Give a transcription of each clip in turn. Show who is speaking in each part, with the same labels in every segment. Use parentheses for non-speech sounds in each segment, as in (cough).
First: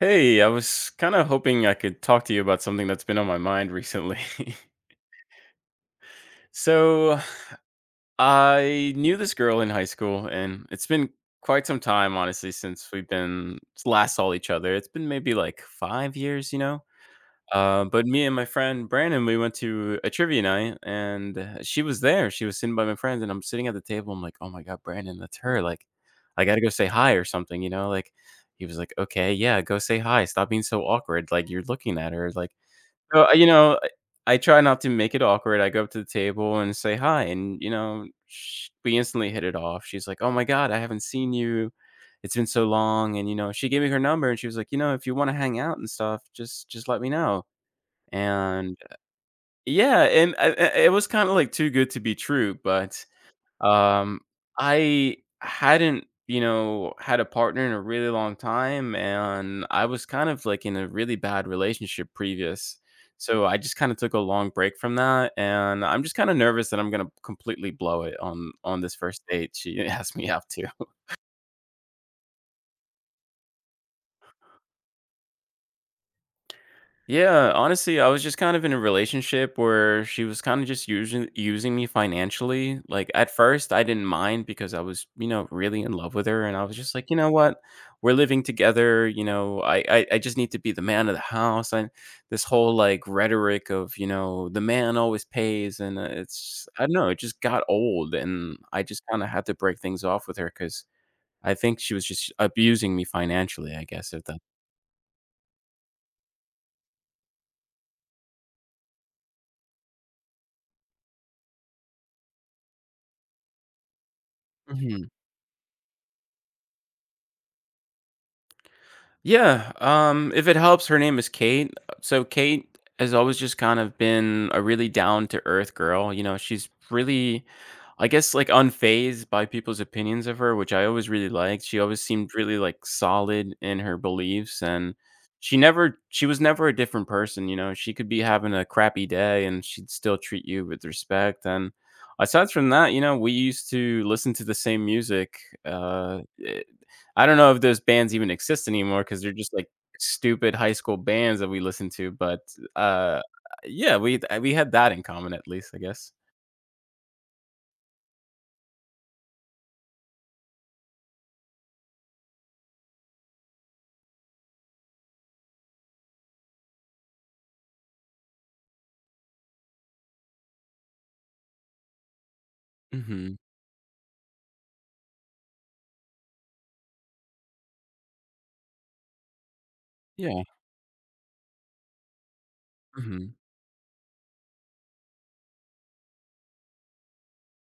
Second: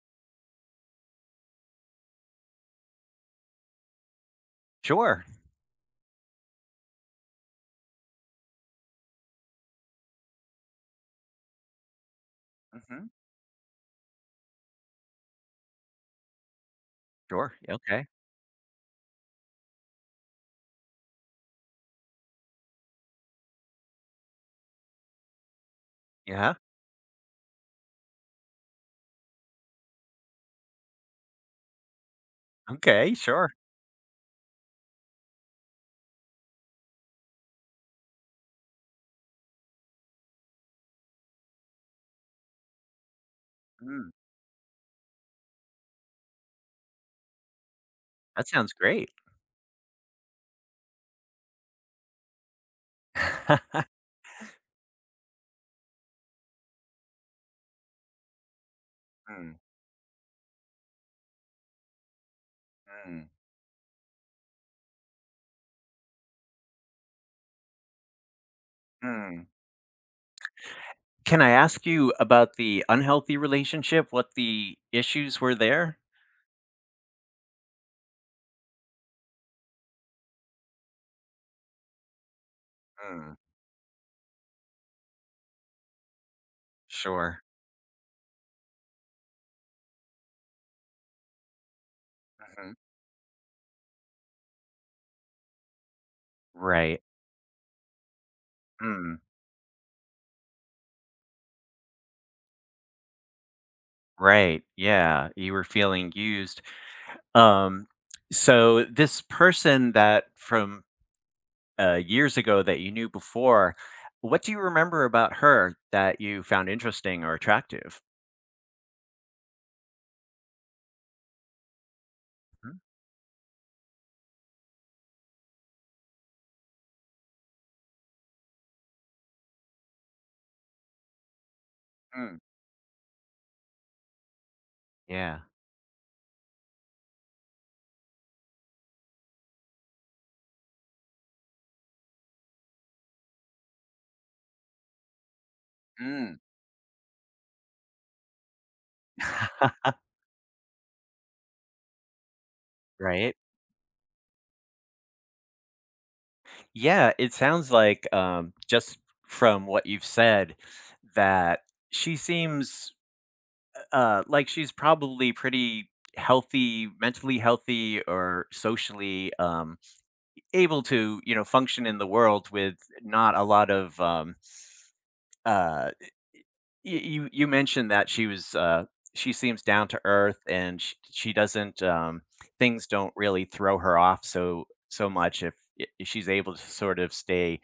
Speaker 1: Hey, I was kind of hoping I could talk to you about something that's been on my mind recently. (laughs)
Speaker 2: Sure.
Speaker 1: so, I knew this girl in high school, and it's been quite some time, honestly, since we've
Speaker 2: Mhm.
Speaker 1: been last saw each other. It's been maybe like 5 years, you know?
Speaker 2: Sure. Yeah, okay.
Speaker 1: But me and my friend Brandon, we went to a trivia night, and she was there. She was sitting by my friends, and I'm sitting at the table. I'm like, oh my God, Brandon, that's her. Like, I
Speaker 2: Yeah.
Speaker 1: got to go say hi or something, you know? Like, he was like, okay, yeah, go say hi. Stop being so awkward. Like, you're looking at her. Like,
Speaker 2: Okay,
Speaker 1: So, uh, you
Speaker 2: sure.
Speaker 1: know, I I try not to make it awkward. I go up to the table and say hi, and, you know, sh we instantly hit it off. She's like, "Oh my God, I haven't seen you. It's been so long," and, you know, she gave me her
Speaker 2: Mm.
Speaker 1: number, and she was like, "You know, if you wanna hang out and stuff, just let me know."
Speaker 2: That sounds
Speaker 1: And
Speaker 2: great.
Speaker 1: yeah, and, I it was kinda, like, too good to be true, but
Speaker 2: (laughs)
Speaker 1: um, I hadn't, you know, had a partner in a really long time,
Speaker 2: Mm,
Speaker 1: and I was kind of like in a really bad relationship previous.
Speaker 2: mm,
Speaker 1: So I just kind of took a long break from that, and I'm just kind of nervous that I'm gonna completely blow it on this first
Speaker 2: mm.
Speaker 1: date. She (laughs) asked me out to.
Speaker 2: Can I ask you about the unhealthy relationship? What the issues were there?
Speaker 1: Yeah, honestly, I was just kind of in a relationship where she was kind of just using me financially. Like at
Speaker 2: Mm.
Speaker 1: first I didn't mind because I was, you know, really in love with her and I was just like, you know
Speaker 2: Sure.
Speaker 1: what? We're living together, you know, I just need to be the man of the house. And this
Speaker 2: Mhm.
Speaker 1: whole like rhetoric of, you know, the man always pays and it's I don't
Speaker 2: Right.
Speaker 1: know, it just got old and I just
Speaker 2: Mm.
Speaker 1: kind of had to break things off with her cuz I think she was just abusing me financially, I guess if
Speaker 2: Right. Yeah, you were feeling used. Um, so this person that from, years ago that you knew before, what do you remember
Speaker 1: that.
Speaker 2: about her that you found interesting or attractive?
Speaker 1: Yeah, if it helps, her name is Kate. So Kate has always just kind of been a really down to earth girl. You know, she's really, I guess, like unfazed by people's opinions of her, which I always really liked. She always seemed
Speaker 2: Mhm.
Speaker 1: really like solid in her beliefs, and
Speaker 2: Yeah.
Speaker 1: she was never a different person. You know, she could be having a crappy day, and she'd still treat you with respect. And aside from that, you know, we used to listen to the same music. Uh,
Speaker 2: Mm.
Speaker 1: eh, I don't know if those bands even exist anymore because 'cause they're just, like,
Speaker 2: (laughs)
Speaker 1: stupid high school bands that we listened to, but, uh,
Speaker 2: Right?
Speaker 1: yeah, we had that in common at least, I guess.
Speaker 2: Yeah, it sounds like, just from what you've said, that she seems, like she's probably pretty healthy mentally healthy or socially, able to, function in the world with not
Speaker 1: Mhm.
Speaker 2: a lot of. Uh Y you you mentioned that she was. She seems down to earth
Speaker 1: Yeah.
Speaker 2: and she doesn't. Things don't
Speaker 1: Mhm.
Speaker 2: really throw her off so much if I if she's able to sort of stay,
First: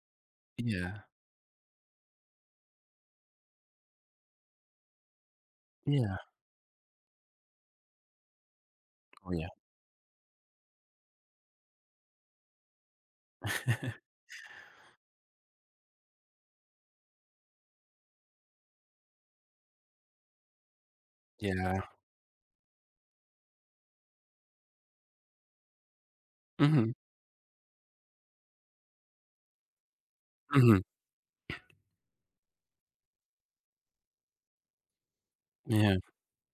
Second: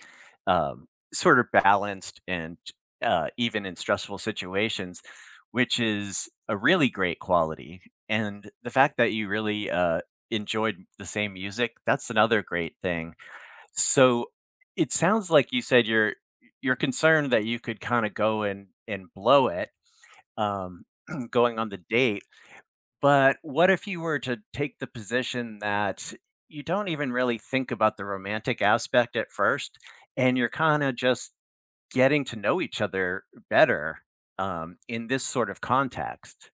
Speaker 2: um,
Speaker 1: Yeah.
Speaker 2: sort of balanced and, even in stressful situations, which
Speaker 1: Yeah.
Speaker 2: is a really great quality, and the fact that you
Speaker 1: Oh, yeah.
Speaker 2: really, enjoyed the same music, that's another great thing. So it sounds like you said you're concerned that you could kind of go and blow it um (clears throat) going on the
Speaker 1: Yeah.
Speaker 2: date, but what if you were to take the position that you don't
Speaker 1: Mhm.
Speaker 2: even really think about the romantic aspect at first and you're
Speaker 1: Mhm.
Speaker 2: kind of just getting to know each other better in this sort of
Speaker 1: Yeah.
Speaker 2: context?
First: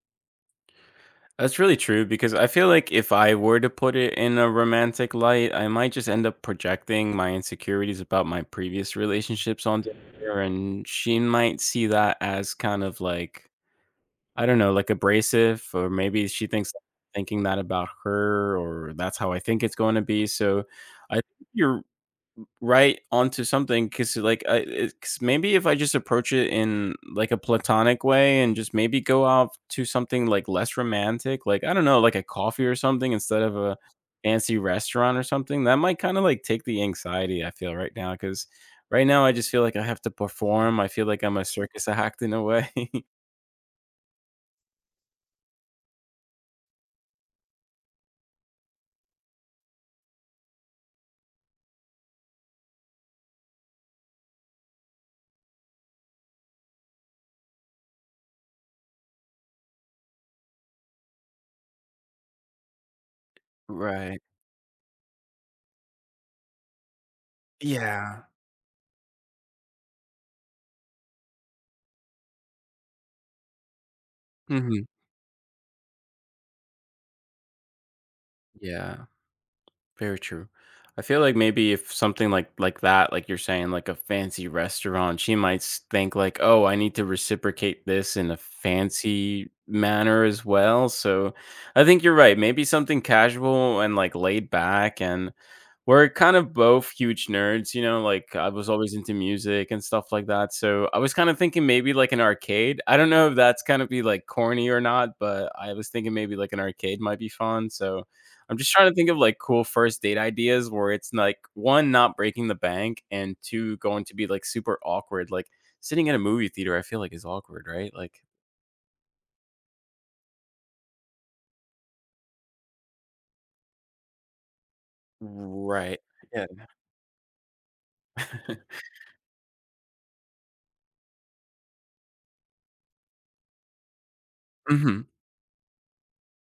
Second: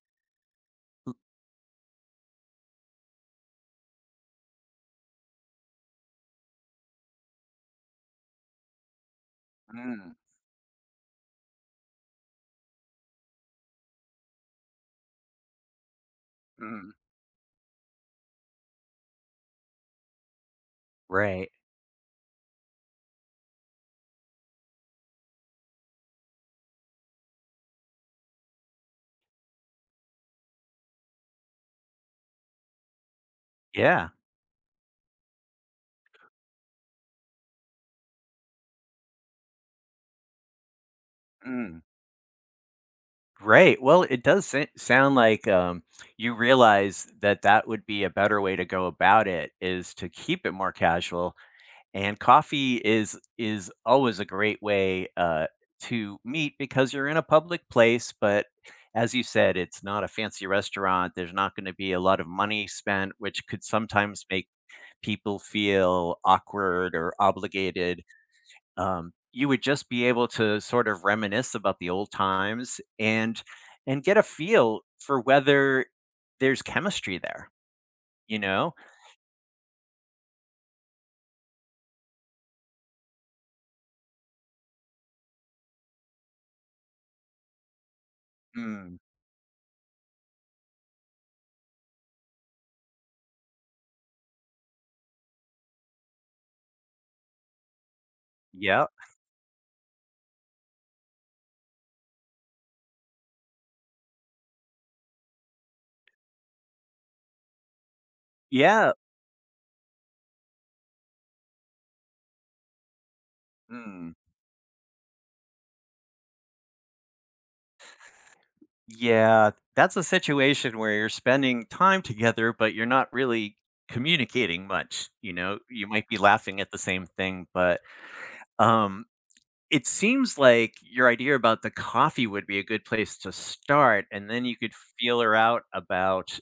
Speaker 1: That's really true because I feel like if I were to put it in a romantic light, I might just end up projecting my insecurities about my previous relationships onto
Speaker 2: Mm,
Speaker 1: her, and she might see that as kind of like I don't know, like, abrasive or maybe she thinks I'm
Speaker 2: mm,
Speaker 1: thinking that about her or that's how I think it's gonna be, so I think
Speaker 2: right.
Speaker 1: you're right onto something because, like, I it's maybe if I just approach it in, like, a platonic way and just maybe go off to something, like, less romantic, like, I don't know, like a coffee or something instead of a
Speaker 2: Yeah.
Speaker 1: fancy restaurant or something, that might kinda, like, take the anxiety I feel right now. Because right now I just feel like I have to perform, I feel like I'm a
Speaker 2: Mm.
Speaker 1: circus (laughs) act in a way. (laughs)
Speaker 2: Right. Well, it does sound like you realize that that would be a better way to go about it is to keep it more casual. And coffee is always a great way to meet because you're in a public place. But as you said, it's not a fancy restaurant. There's not going to be a lot of money spent, which could
Speaker 1: Right.
Speaker 2: sometimes make people feel awkward or obligated.
Speaker 1: Yeah.
Speaker 2: You would just be able to sort of reminisce about the old times and get a feel
Speaker 1: Mhm.
Speaker 2: for whether there's chemistry there, you know?
Speaker 1: Yeah, very true. I feel like maybe if something like that, like you're saying, like a fancy restaurant, she might think like, "Oh, I need to reciprocate this in a
Speaker 2: Mm,
Speaker 1: fancy manner as well." So, I think you're right. Maybe something casual and like laid back, and we're kind of both huge nerds, you know, like, I was
Speaker 2: yeah.
Speaker 1: always into music and stuff like that, so I was kind of thinking maybe like an arcade. I don't know if that's kind of be, like, corny or not, but I was thinking maybe, like, an arcade might be fun, so I'm just trying
Speaker 2: Yeah.
Speaker 1: to think of, like, cool first date ideas where it's, like, 1, not breaking the bank, and 2, going
Speaker 2: Mm,
Speaker 1: to be, like, super awkward, like, sitting in a movie theater, I feel like is awkward, right? Like
Speaker 2: yeah. That's a situation where you're spending time together, but you're not really communicating much, you know? You
Speaker 1: right,
Speaker 2: might be
Speaker 1: yeah.
Speaker 2: laughing at the same thing, but
Speaker 1: (laughs)
Speaker 2: um it seems like your idea about the coffee would be a good place to start, and then you could
Speaker 1: Mhm,
Speaker 2: feel her out about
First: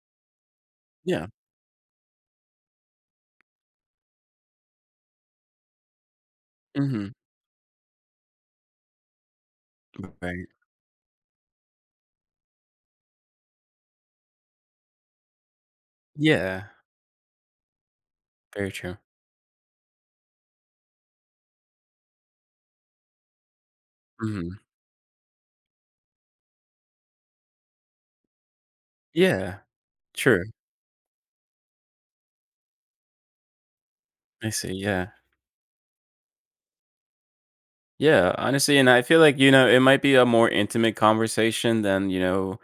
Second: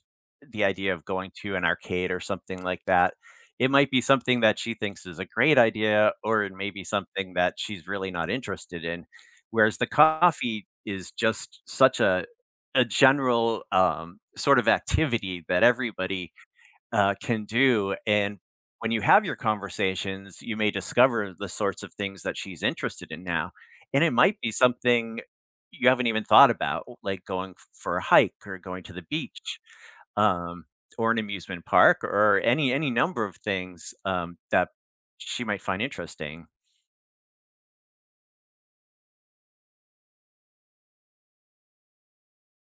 Speaker 2: the idea of
Speaker 1: yeah,
Speaker 2: going to an arcade or something like that. It might be something that she thinks is a great idea, or it may be
Speaker 1: mhm,
Speaker 2: something that she's really not interested in. Whereas the
Speaker 1: right.
Speaker 2: coffee is just such a general sort of activity that everybody
Speaker 1: Yeah,
Speaker 2: can do. And
Speaker 1: very
Speaker 2: when
Speaker 1: true.
Speaker 2: you have your conversations, you may discover the sorts of things that she's interested in now. And it might be
Speaker 1: Mhm,
Speaker 2: something you haven't even thought about, like going for a hike or going to the beach
Speaker 1: yeah. True.
Speaker 2: um, or an amusement park or any number of things
Speaker 1: I
Speaker 2: that
Speaker 1: see, yeah.
Speaker 2: she might find interesting.
Speaker 1: Yeah, honestly, and I feel like, you know, it might be a more intimate conversation than, you know,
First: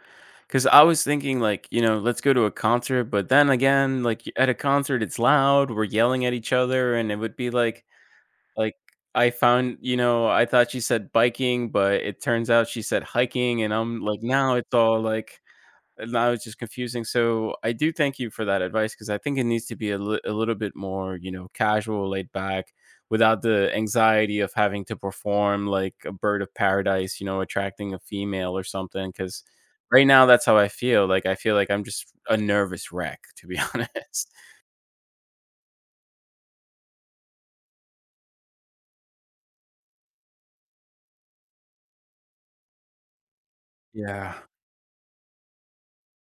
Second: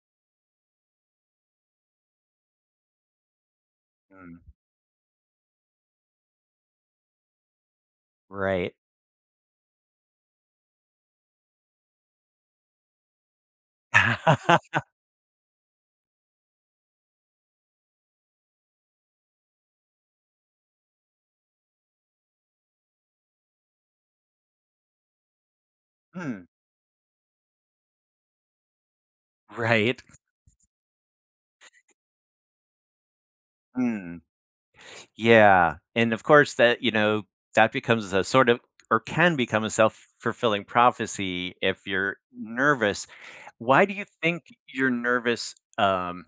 Speaker 1: because I was thinking, like, you know, let's go to a concert, but then again, like,
Speaker 2: Mm,
Speaker 1: at a concert, it's loud, we're yelling at each other, and it would be
Speaker 2: right.
Speaker 1: like, I found you know, I thought she said biking, but it turns out she said hiking, and I'm like, now it's
Speaker 2: (laughs)
Speaker 1: all like and now it's just confusing. So I do thank you for that advice because I think it needs to be a little bit more, you know, casual, laid back, without the anxiety of having to perform like a bird
Speaker 2: Hmm,
Speaker 1: of paradise, you know, attracting a female or something. Because
Speaker 2: right.
Speaker 1: right now, that's how I feel. Like I feel like I'm just a nervous wreck, to be (laughs)
Speaker 2: Mm.
Speaker 1: honest.
Speaker 2: Yeah, and of course that, that becomes a sort of or can become a self-fulfilling prophecy if you're nervous. Why do you
Speaker 1: Yeah.
Speaker 2: think you're nervous?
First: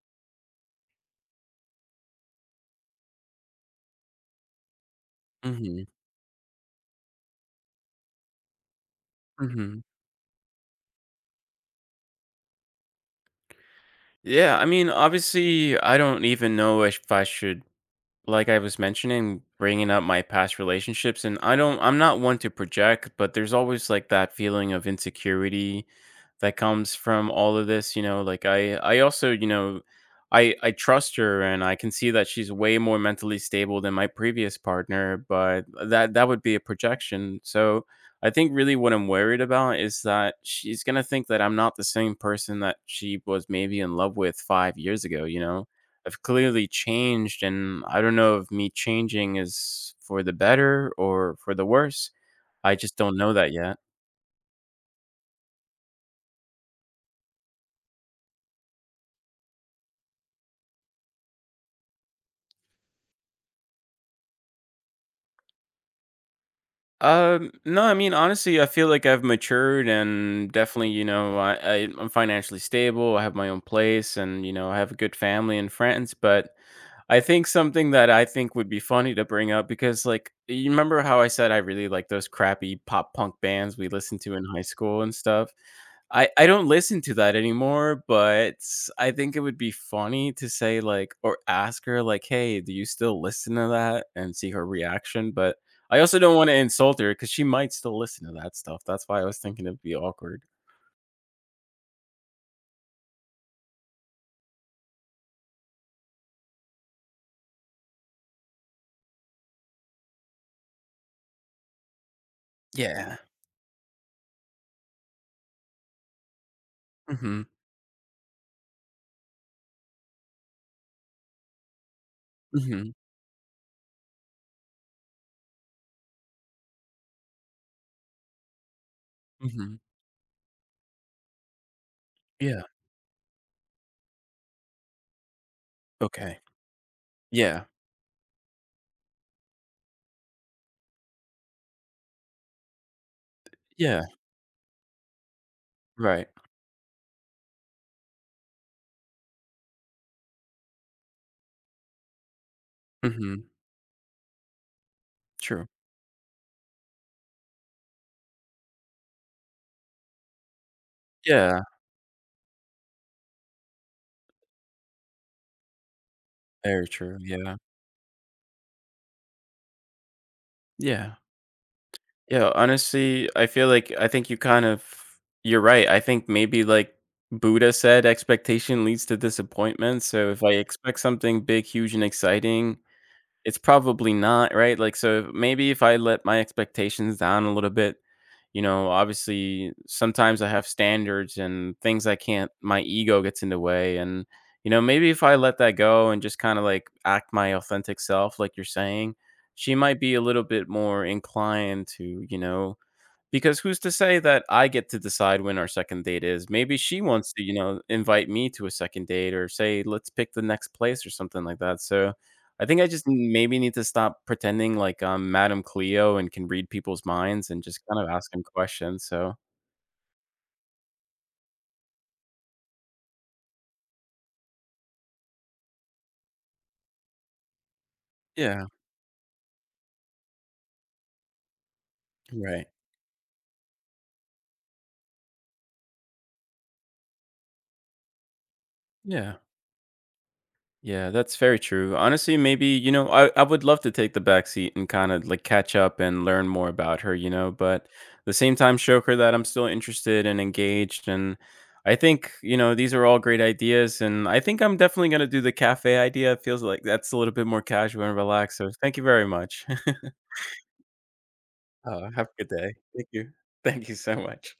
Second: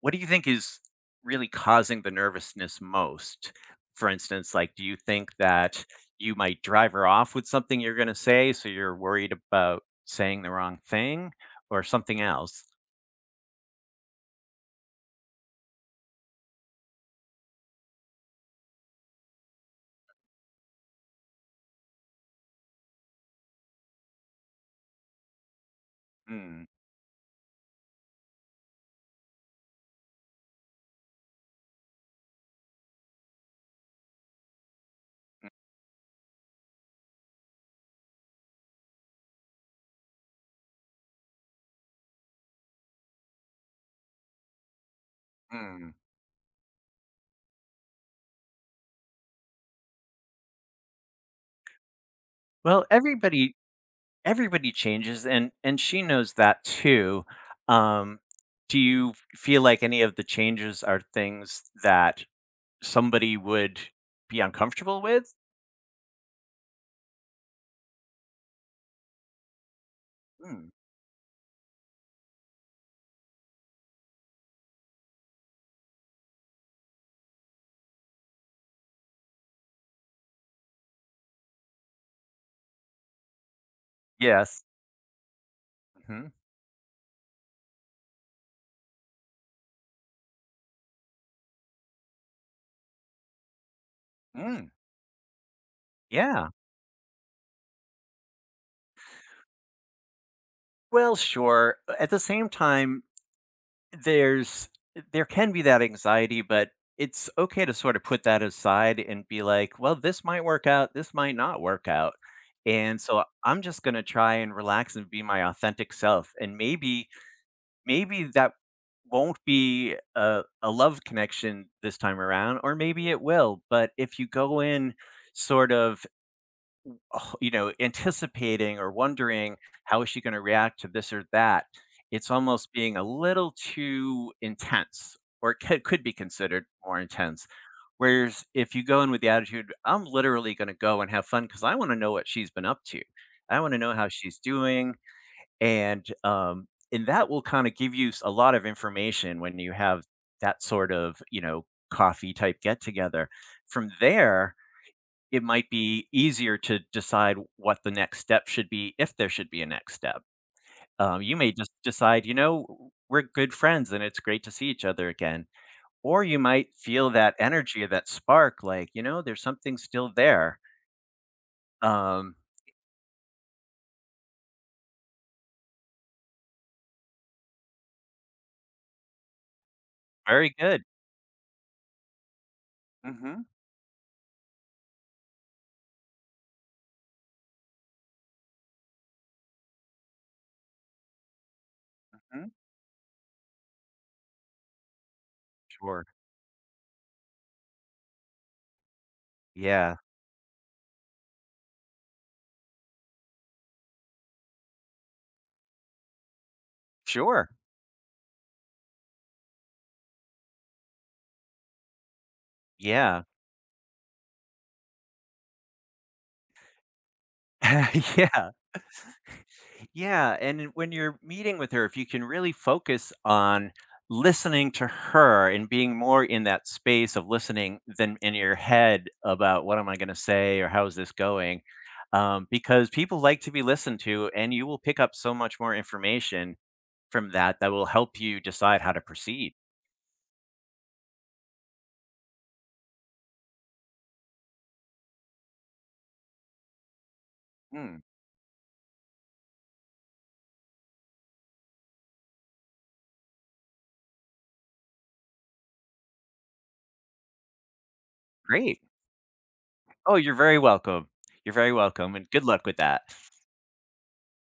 Speaker 2: What do you think is really causing the nervousness most? For instance, like, do you think that
Speaker 1: Hmm.
Speaker 2: you might drive her off with something you're gonna say, so you're worried
Speaker 1: Hmm.
Speaker 2: about saying the wrong thing, or something else?
Speaker 1: Yeah. I mean, obviously, I don't even know if I should like I was mentioning, bringing up my past relationships, and I'm not one to project, but there's always like that feeling of insecurity that
Speaker 2: Mm,
Speaker 1: comes from all of this. You know, like I, also, you know, I trust her, and I can see that she's way more mentally stable than my previous partner, but that would be a projection. So I think really what I'm worried about is that she's gonna think that I'm not the same person that she was maybe in love with 5 years ago. You know
Speaker 2: mm.
Speaker 1: I've clearly changed, and I don't know if me changing is for the better or for the worse. I
Speaker 2: Well,
Speaker 1: just don't know that
Speaker 2: everybody
Speaker 1: yet.
Speaker 2: Everybody changes, and she knows that too. Um, do you feel like any of the changes are things that somebody would be uncomfortable with?
Speaker 1: No, I mean, honestly, I feel like I've matured and
Speaker 2: Mm,
Speaker 1: definitely, you know, I'm financially stable. I have my own place, and you know, I have a good family and friends. But I think something that I think would be funny to bring up because, like, you remember how I said I really like those crappy pop punk bands we listened to in
Speaker 2: yes.
Speaker 1: high school and stuff.
Speaker 2: Mhm.
Speaker 1: I don't listen to that anymore, but I think it would be funny to say like or ask her like, "Hey, do you still listen to that?" and see her
Speaker 2: Mm,
Speaker 1: reaction. But I also don't
Speaker 2: yeah.
Speaker 1: wanna insult her because she might still listen to that stuff. That's why I was thinking it'd be awkward.
Speaker 2: Well, sure. At the same time, there's there can be that anxiety, but it's okay to sort of put that aside and be like, well, this might work out, this might not work out. And
Speaker 1: Yeah.
Speaker 2: so I'm just going to try and relax and be my authentic self. And maybe
Speaker 1: Mhm.
Speaker 2: that won't be a love connection this time around, or
Speaker 1: Mhm.
Speaker 2: maybe it will. But if you go in sort of, oh, anticipating or wondering
Speaker 1: Mhm.
Speaker 2: how is she going to react to this or that, it's
Speaker 1: Yeah.
Speaker 2: almost being a little too intense, or could be
Speaker 1: Okay.
Speaker 2: considered more intense.
Speaker 1: Yeah.
Speaker 2: Whereas if you go in with the attitude, I'm literally going to go and have fun because I want to know what she's been up to. I want to know
Speaker 1: Yeah.
Speaker 2: how she's doing. And,
Speaker 1: Right.
Speaker 2: um, and that will kinda give you s a lot of information when you have that sort of, coffee type get together.
Speaker 1: Mhm.
Speaker 2: From there, it
Speaker 1: True.
Speaker 2: might be easier to decide what the next step should be, if there should be a next step. You may
Speaker 1: Yeah.
Speaker 2: just decide, we're good friends and it's great to see each other again." Or you might
Speaker 1: Very
Speaker 2: feel
Speaker 1: true.
Speaker 2: that
Speaker 1: Yeah.
Speaker 2: energy, that spark, like, there's something still there.
Speaker 1: Yeah.
Speaker 2: Um,
Speaker 1: Yeah, honestly, I feel like I think you kind of you're right. I think maybe, like, Buddha said, "Expectation leads to disappointment." So if
Speaker 2: Very
Speaker 1: I
Speaker 2: good.
Speaker 1: expect something big, huge, and exciting,
Speaker 2: Mhm,
Speaker 1: it's probably not, right? Like, so maybe if I let my expectations down a little bit you know, obviously sometimes I have standards and things I
Speaker 2: mhm.
Speaker 1: can't my ego gets in the way and you know, maybe if I let that
Speaker 2: Sure.
Speaker 1: go and just kind of like act my authentic self like you're saying, she
Speaker 2: Yeah.
Speaker 1: might be a little bit more inclined to, you know, because who's to say that I get to decide when our second date is? Maybe she wants to,
Speaker 2: Sure.
Speaker 1: you know, invite me to a second date or say, "Let's pick the next place," or something like that. So, I think I just
Speaker 2: Yeah.
Speaker 1: maybe need to stop pretending like I'm Madame Cleo and can read people's minds and just kind of
Speaker 2: (laughs)
Speaker 1: ask them
Speaker 2: Yeah.
Speaker 1: questions. So
Speaker 2: Yeah, and when you're meeting with her, if you can really focus on listening to her and being more in that space of listening than in your
Speaker 1: yeah,
Speaker 2: head about what am I gonna say or how is this going,
Speaker 1: right.
Speaker 2: because people like to be listened to, and you will pick up so much more information from that that will help you decide how to
Speaker 1: Yeah.
Speaker 2: proceed.
Speaker 1: Yeah, that's very true. Honestly, maybe, you know, I would love to take the back seat and kind of like catch up and learn more about her, you know, but at
Speaker 2: Mm,
Speaker 1: the same time, show her that I'm still interested and engaged. And I think, you know, these are all great ideas. And I think I'm definitely going to do the cafe idea. It feels like that's a little bit more casual and relaxed. So
Speaker 2: great.
Speaker 1: thank you very much.
Speaker 2: Oh,
Speaker 1: (laughs)
Speaker 2: you're very welcome. You're very welcome,
Speaker 1: Have
Speaker 2: and good
Speaker 1: a good
Speaker 2: luck
Speaker 1: day.
Speaker 2: with that.
Speaker 1: Thank you. Thank you so much.